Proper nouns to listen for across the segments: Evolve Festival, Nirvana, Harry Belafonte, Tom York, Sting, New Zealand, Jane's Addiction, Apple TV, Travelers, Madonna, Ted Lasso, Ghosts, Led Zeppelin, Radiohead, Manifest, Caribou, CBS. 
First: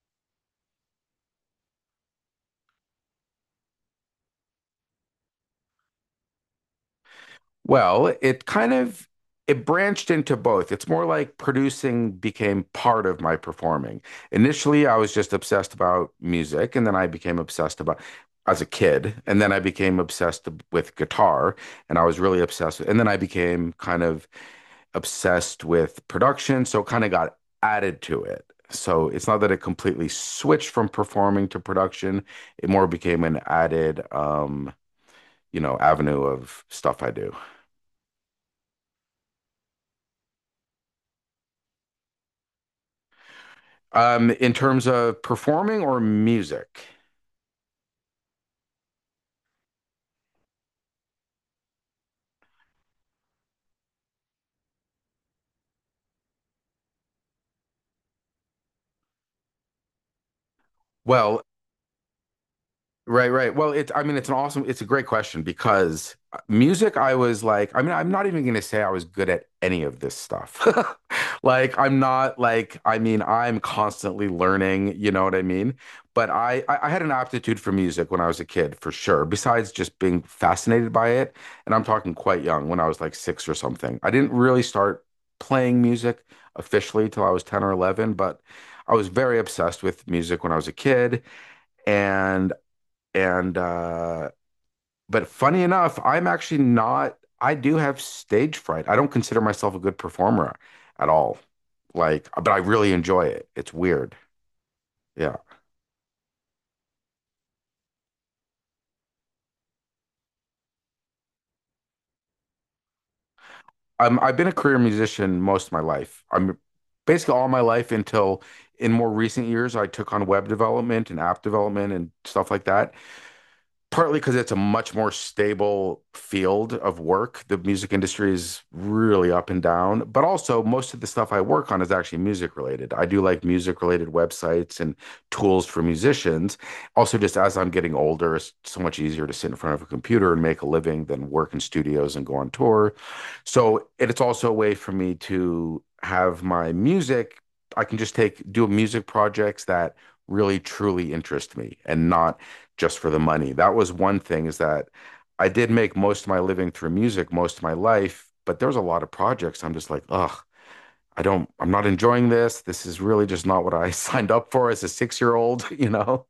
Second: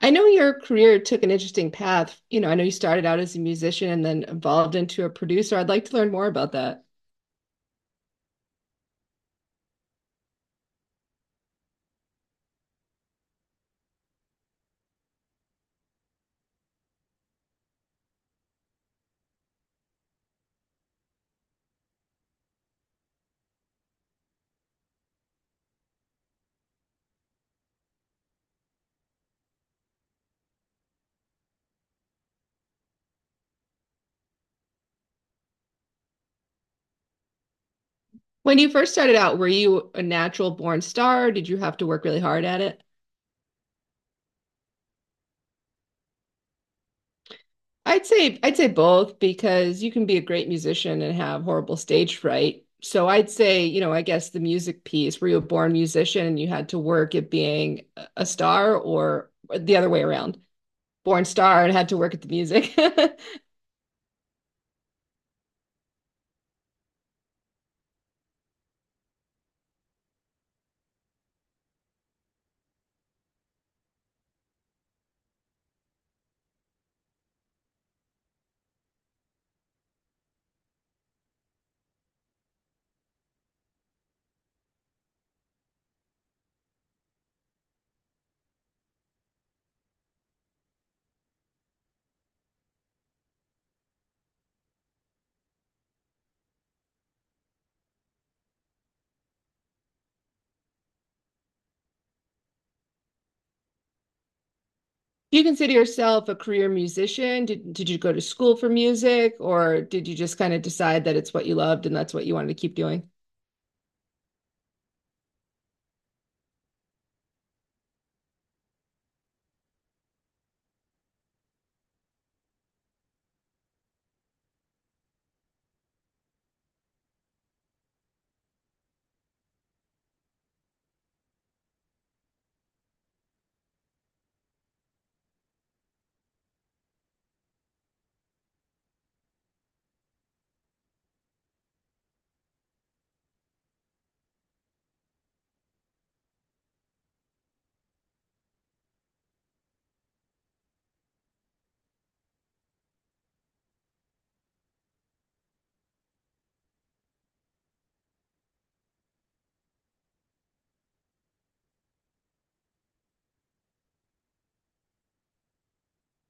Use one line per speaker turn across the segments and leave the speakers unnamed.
I know your career took an interesting path. You know, I know you started out as a musician and then evolved into a producer. I'd like to learn more about that.
Well, it kind of it branched into both. It's more like producing became part of my performing. Initially, I was just obsessed about music, and then I became obsessed about as a kid, and then I became obsessed with guitar, and I was really obsessed with, and then I became kind of obsessed with production, so it kind of got added to it. So it's not that it completely switched from performing to production. It more became an added, avenue of stuff I do.
When you first started out, were you a natural born star? Did you have to work really hard at it?
In terms of performing or music?
I'd say both because you can be a great musician and have horrible stage fright. So I'd say, you know, I guess the music piece, were you a born musician and you had to work at being a star or the other way around? Born
Well,
star and had to work at the music.
right, right. Well, I mean, it's an awesome, it's a great question because music, I was like, I mean, I'm not even going to say I was good at any of this stuff. Like, I'm not like, I mean, I'm constantly learning, you know what I mean? But I had an aptitude for music when I was a kid, for sure, besides just being fascinated by it. And I'm talking quite young, when I was like six or something. I didn't really start playing music officially till I was 10 or 11, but I was very obsessed with music when I was a kid. And and uh, but funny enough, I'm actually not. I do have stage fright. I don't consider myself a good performer at all. Like, but I really enjoy it. It's weird. Yeah.
Do you consider yourself a career musician? Did you go to school for music, or did you just kind of decide that it's what you loved and that's what you wanted to keep doing?
I've been a career musician most of my life. I'm basically all my life until in more recent years, I took on web development and app development and stuff like that. Partly because it's a much more stable field of work. The music industry is really up and down, but also most of the stuff I work on is actually music related. I do like music related websites and tools for musicians. Also, just as I'm getting older, it's so much easier to sit in front of a computer and make a living than work in studios and go on tour. So it's also a way for me to have my music. I can just take do music projects that really truly interest me and not just for the money. That was one thing is that I did make most of my living through music most of my life, but there was a lot of projects I'm just like, ugh, I'm not enjoying this. This is really just not what I signed up for as a 6 year old, you know?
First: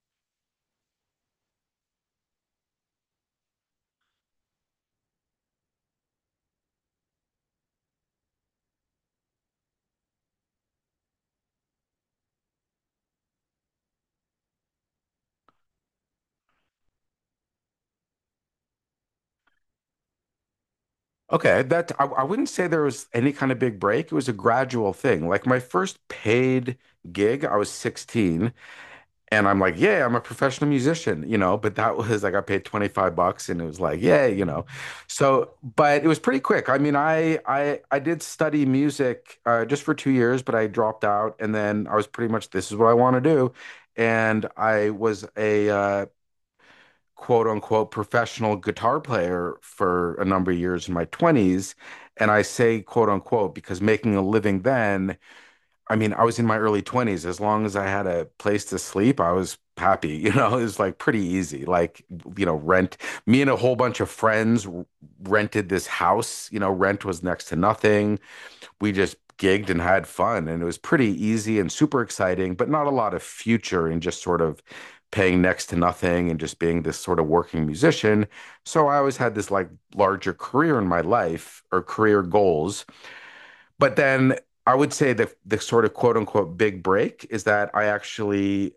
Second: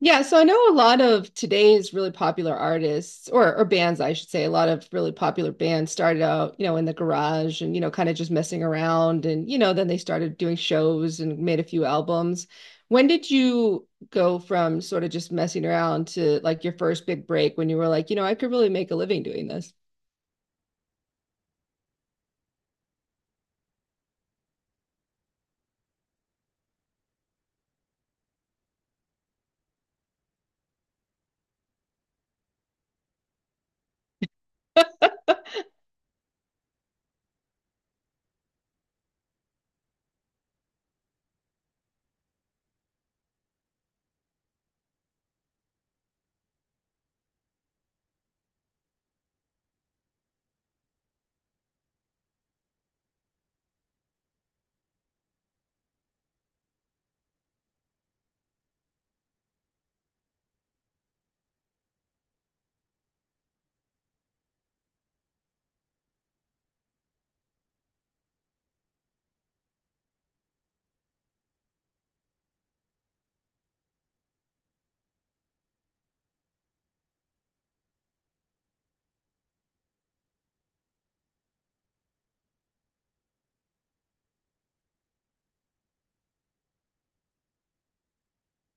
Yeah, so I know a lot of today's really popular artists or bands, I should say, a lot of really popular bands started out, you know, in the garage and you know, kind of just messing around and you know, then they started doing shows and made a few albums. When did you go from sort of just messing around to like your first big break when you were like, you know, I could really make a living doing this?
Okay, that I wouldn't say there was any kind of big break. It was a gradual thing. Like my first paid gig, I was 16. And I'm like, yeah, I'm a professional musician, you know, but that was like I got paid 25 bucks and it was like, yeah, you know. So, but it was pretty quick. I mean, I did study music just for 2 years, but I dropped out and then I was pretty much this is what I want to do. And I was a quote unquote professional guitar player for a number of years in my 20s. And I say quote unquote because making a living then, I mean, I was in my early 20s. As long as I had a place to sleep, I was happy. You know, it was like pretty easy. Like, you know, rent. Me and a whole bunch of friends rented this house. You know, rent was next to nothing. We just gigged and had fun. And it was pretty easy and super exciting, but not a lot of future in just sort of paying next to nothing and just being this sort of working musician. So I always had this like larger career in my life or career goals, but then I would say the sort of quote unquote big break is that I actually,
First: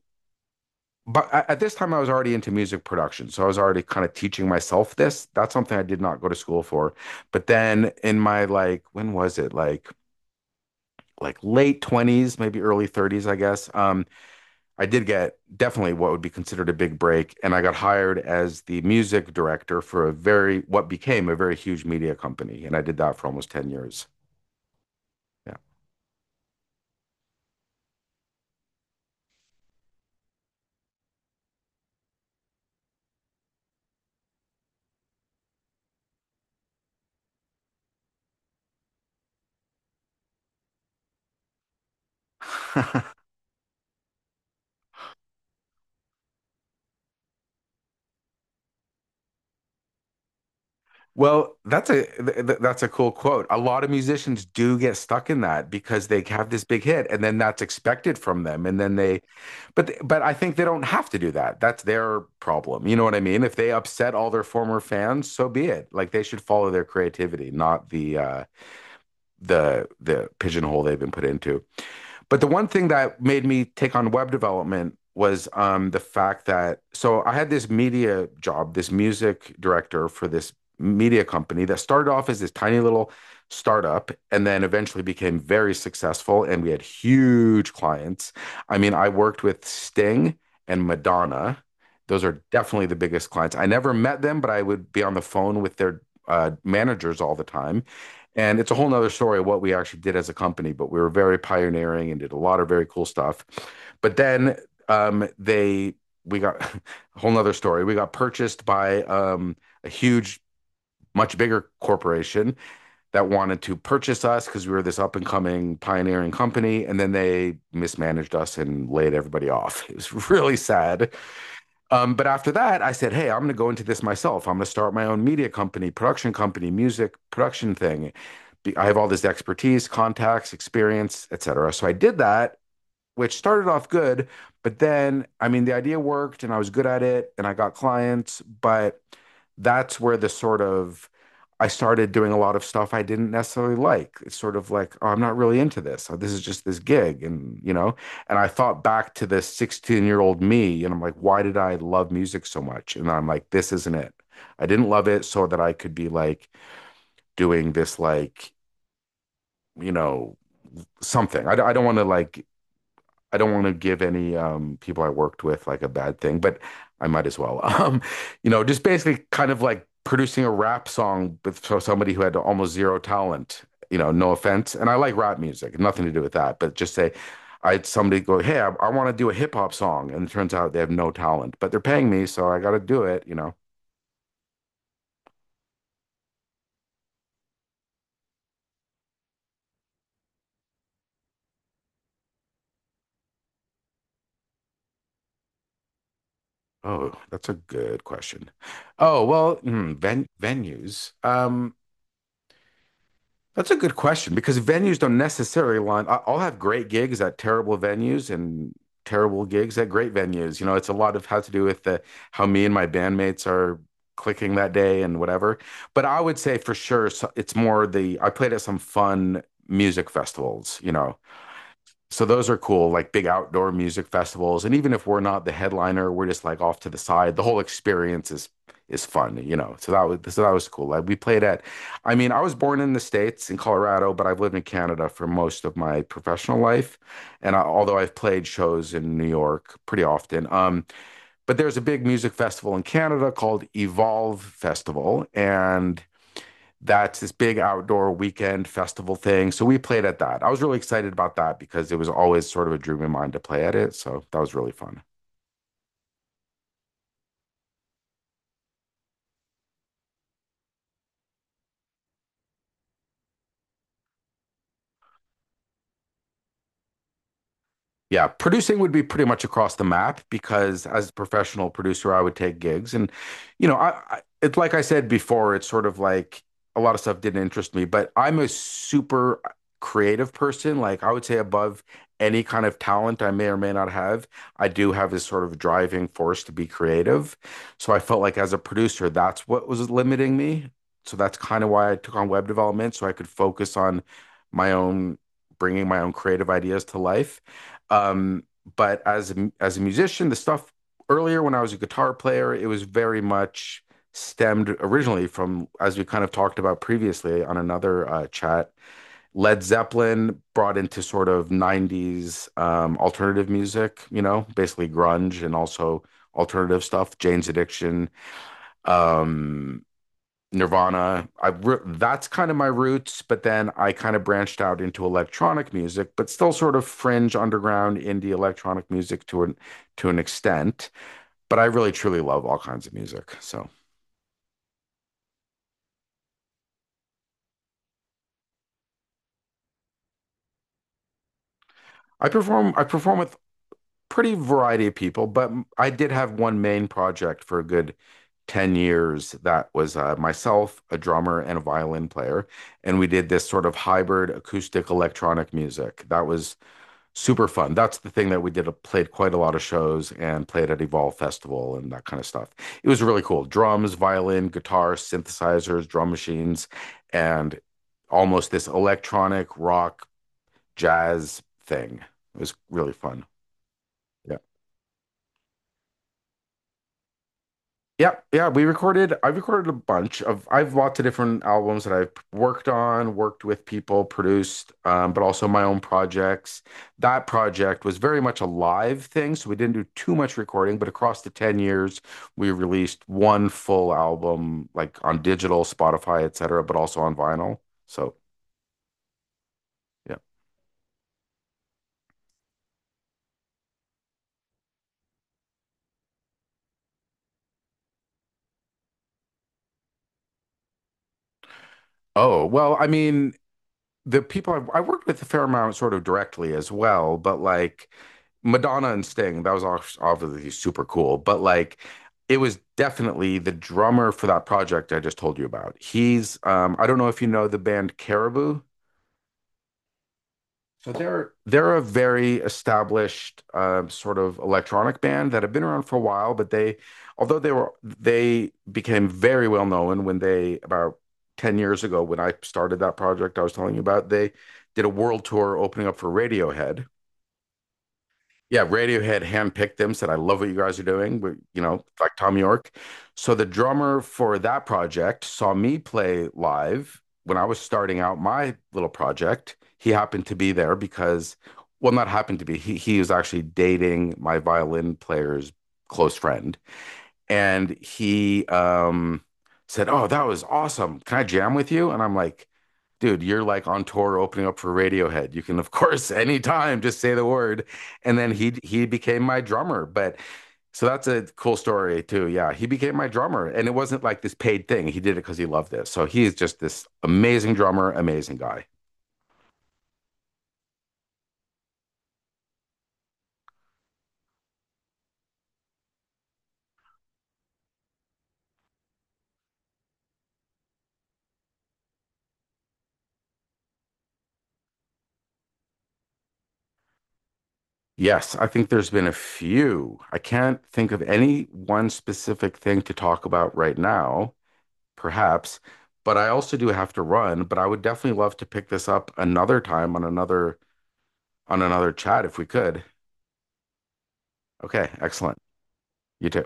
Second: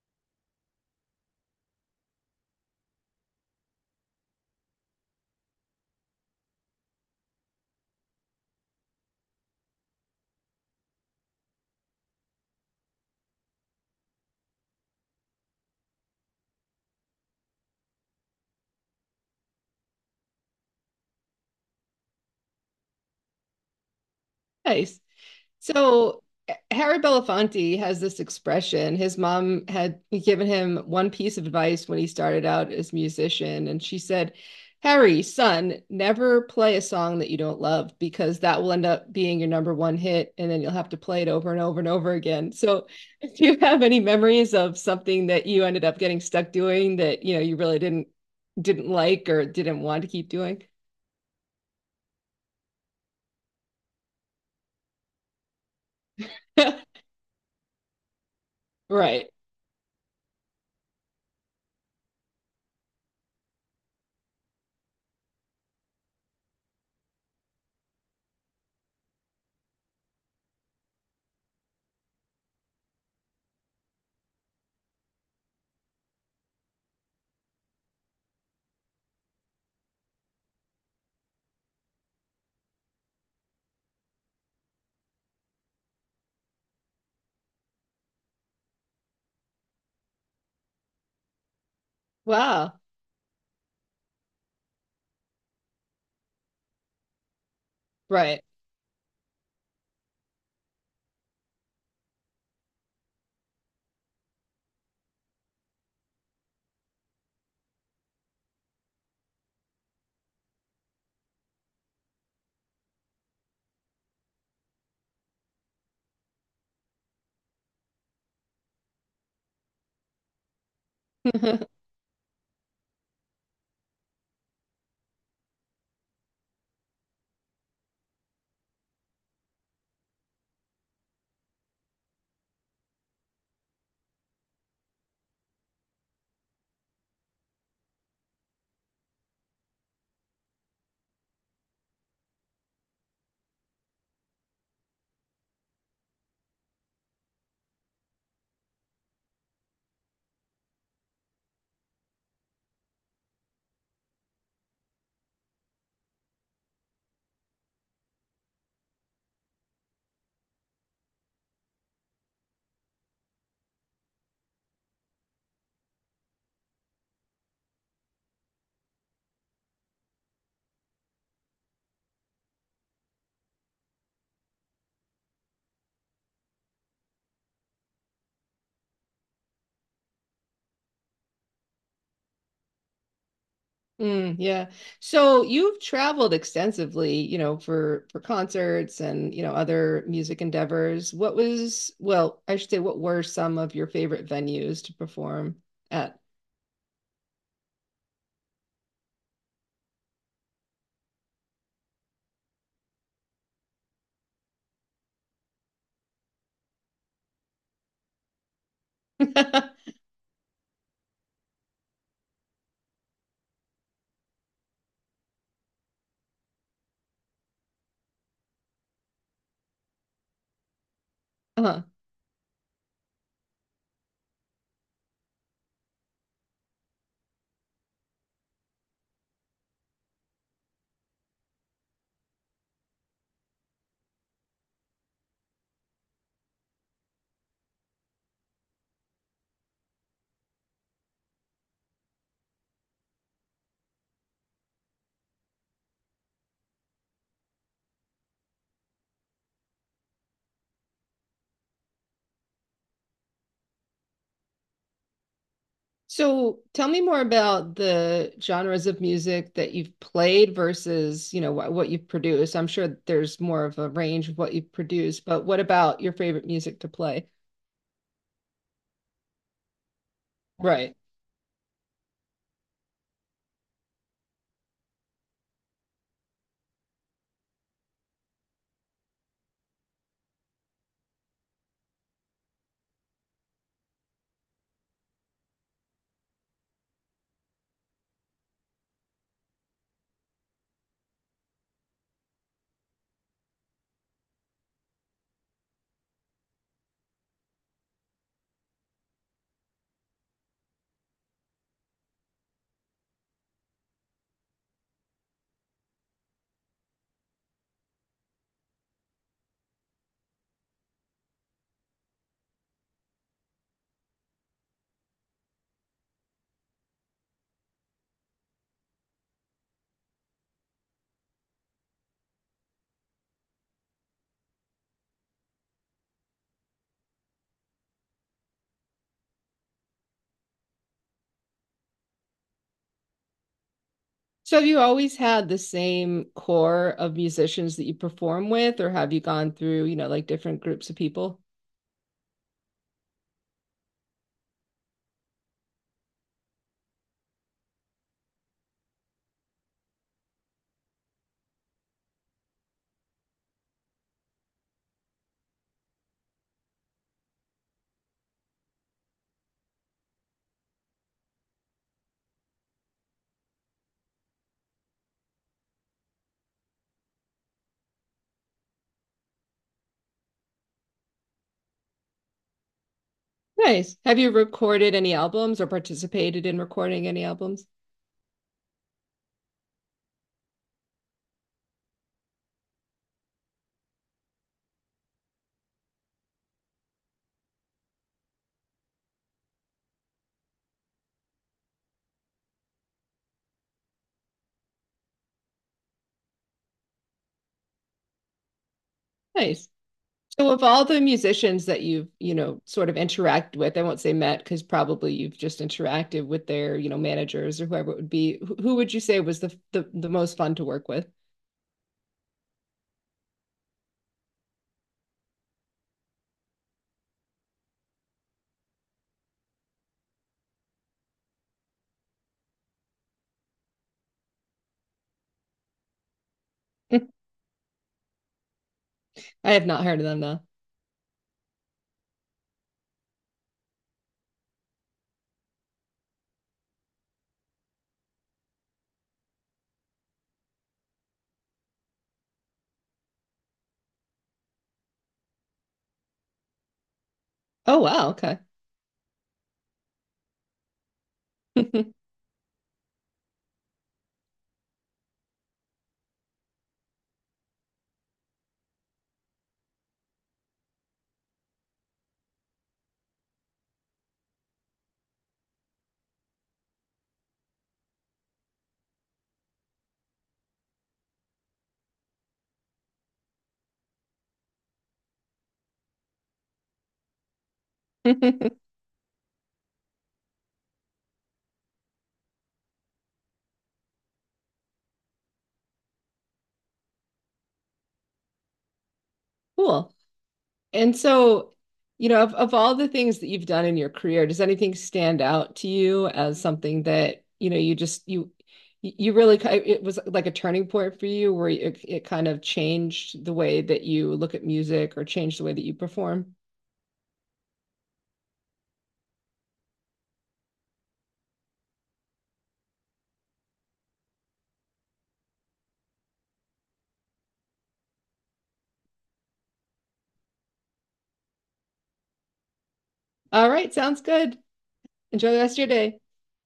but at this time I was already into music production. So I was already kind of teaching myself this. That's something I did not go to school for. But then in my like when was it? Like late 20s, maybe early 30s, I guess. I did get definitely what would be considered a big break and I got hired as the music director for a very what became a very huge media company and I did that for almost 10 years.
Nice.
Yeah.
So Harry Belafonte has this expression. His mom had given him one piece of advice when he started out as a musician, and she said, "Harry, son, never play a song that you don't love because that will end up being your number one hit, and then you'll have to play it over and over and over again." So, do you have any memories of something that you ended up getting stuck doing that you know you really didn't like or didn't want to keep doing?
Well, that's a that's a cool quote. A lot of musicians do get stuck in that because they have this big hit and then that's expected from them and then they
Right.
but I think they don't have to do that. That's their problem. You know what I mean? If they upset all their former fans, so be it. Like they should follow their creativity, not the the pigeonhole they've been put into. But the one thing that made me take on web development was the fact that so I had this media job, this music director for this media company that started off as this tiny little startup and then eventually became very successful and we had huge clients. I mean, I worked with Sting and Madonna. Those are
Wow.
definitely the biggest clients. I never met them, but I would be on the phone with their managers all the time.
Right.
And it's a whole nother story of what we actually did as a company, but we were very pioneering and did a lot of very cool stuff. But then they we got a whole nother story. We got purchased by a huge, much bigger corporation that wanted to purchase us because we were this up and coming pioneering company. And then they mismanaged us and laid everybody off. It was really sad. But after that, I said, hey, I'm going to go into this myself. I'm going to start my own media company, production company, music production thing. I have all this expertise, contacts, experience, etc. So I did that, which started off good, but then, I mean, the idea worked and I was good at it and I got clients, but that's where the sort of I started doing a lot of stuff I didn't necessarily like. It's sort of like, oh, I'm not really into this. Oh, this is just this gig. And, you know, and I thought back to this 16-year-old me and I'm like, why did I love music so much? And I'm like, this isn't it. I didn't love it so that I could be like doing this, like, you know, something. I don't want to like I don't want to give any people I worked with like a bad thing, but I might as well. You know, just basically kind of like producing a rap song with for somebody who had almost zero talent. You know, no offense, and I like rap music, nothing to do with that, but just say. I had somebody go, hey, I want to do a hip hop song, and it turns out they have no talent, but they're paying me, so I got to do it. You know,
Mm, yeah. So you've traveled extensively, you know, for concerts and, you know, other music endeavors. What was, well, I should say, what were some of your favorite venues to perform at?
oh, that's a good question. Oh well, hmm, venues. That's a good question because venues don't necessarily line. I'll have great gigs at terrible venues and terrible gigs at great venues. You know, it's a lot of how to do with the how me and my bandmates are clicking that day and whatever. But I would say for sure it's more the I played at some fun music festivals, you know,
Uh-huh.
so those are cool, like big outdoor music festivals. And even if we're not the headliner, we're just like off to the side. The whole experience is fun, you know. So that was cool. Like we played at, I mean, I was born in the States in Colorado, but I've lived in Canada for most of my professional life. And I, although I've played shows in New York pretty often, but there's a big music festival in Canada called Evolve Festival, and that's this big outdoor weekend festival thing. So we played at that. I was really excited about that because it was always sort of a dream of mine to play at it. So that was really fun.
So tell me more about the genres of music that you've played versus, you know, what you've produced. I'm sure there's more of a range of what you've produced, but what about your favorite music to play?
Yeah, producing would be pretty much across the map because
Right.
as a professional producer, I would take gigs. And, you know, I it's like I said before, it's sort of like a lot of stuff didn't interest me, but I'm a super creative person. Like I would say above any kind of talent I may or may not have, I do have this sort of driving force to be creative. So I felt like as a producer, that's what was limiting me. So that's kind of why I took on web development so I could focus on my own, bringing my own creative ideas to life. Um, but as a musician, the stuff earlier when I was a guitar player, it was very much stemmed originally from, as we kind of talked about previously on another chat, Led Zeppelin brought into sort of 90s alternative music, you know, basically grunge and also alternative stuff, Jane's Addiction, um, Nirvana. That's kind of my roots, but then I kind of branched out into electronic music, but still sort of fringe underground indie electronic music to an extent. But I really truly love all kinds of music. So
So have you always had the same core of musicians that you perform with, or have you gone through, you know, like different groups of people?
I perform with pretty variety of people, but I did have one main project for a good 10 years that was myself, a drummer, and a violin player. And we did this sort of hybrid acoustic electronic music. That was super fun. That's the thing that we did. Played quite a lot of shows and played at Evolve Festival and that kind of stuff. It was really cool. Drums, violin, guitar, synthesizers, drum machines, and almost this electronic rock jazz thing. It was really fun.
Nice. Have you
Yeah.
recorded any albums or participated in recording any albums?
Yeah, yeah, we recorded. I've recorded a bunch of. I've lots of different albums that I've worked on, worked with people, produced, but also my own projects. That project was very much a live thing, so we didn't do too much recording. But across the 10 years, we released one full album, like on digital, Spotify, etc., but also on vinyl. So
Nice.
yeah.
So of all the musicians that you've, you know, sort of interact with, I won't say met because probably you've just interacted with their, you know, managers or whoever it would be. Who would you say was the most fun to work with?
Oh well, I mean, I worked with a fair amount sort of directly as well, but like Madonna and Sting, that was obviously super cool. But like, it was definitely the drummer for that project I just told you about. I don't know if you know the band Caribou.
I have not heard of them though.
So they're a very established sort of electronic band that have been around for a while, but they, although they were they became very well known when they about 10 years ago when I started that project I was telling you about, they did a world tour opening up for Radiohead,
Oh wow, okay.
yeah, Radiohead handpicked them, said, I love what you guys are doing. We, you know, like Tom York. So the drummer for that project saw me play live when I was starting out my little project. He happened to be there because, well, not happened to be, he was actually dating my violin player's close friend and he said, "Oh, that was awesome. Can I jam with you?" And I'm like, "Dude, you're like on tour opening up for Radiohead. You can of course anytime just say the word." And then he he became my drummer, but so that's a cool story too. Yeah, he became my drummer and it wasn't like this paid thing. He did it because he loved it. So he is just this amazing drummer, amazing guy.
Cool. And so, you know, of all the things that you've done in your career, does anything stand out to you as something that, you know, you really, it was like a turning point for you where it kind of changed the way that you look at music or changed the way that you perform?
Yes, I think there's been a few. I can't think of any one specific thing to talk about right now. Perhaps. But I also do have to run, but I would definitely love to pick this up another time on another chat if we could.
All right, sounds good.
Okay,
Enjoy the
excellent.
rest of your day.
You too.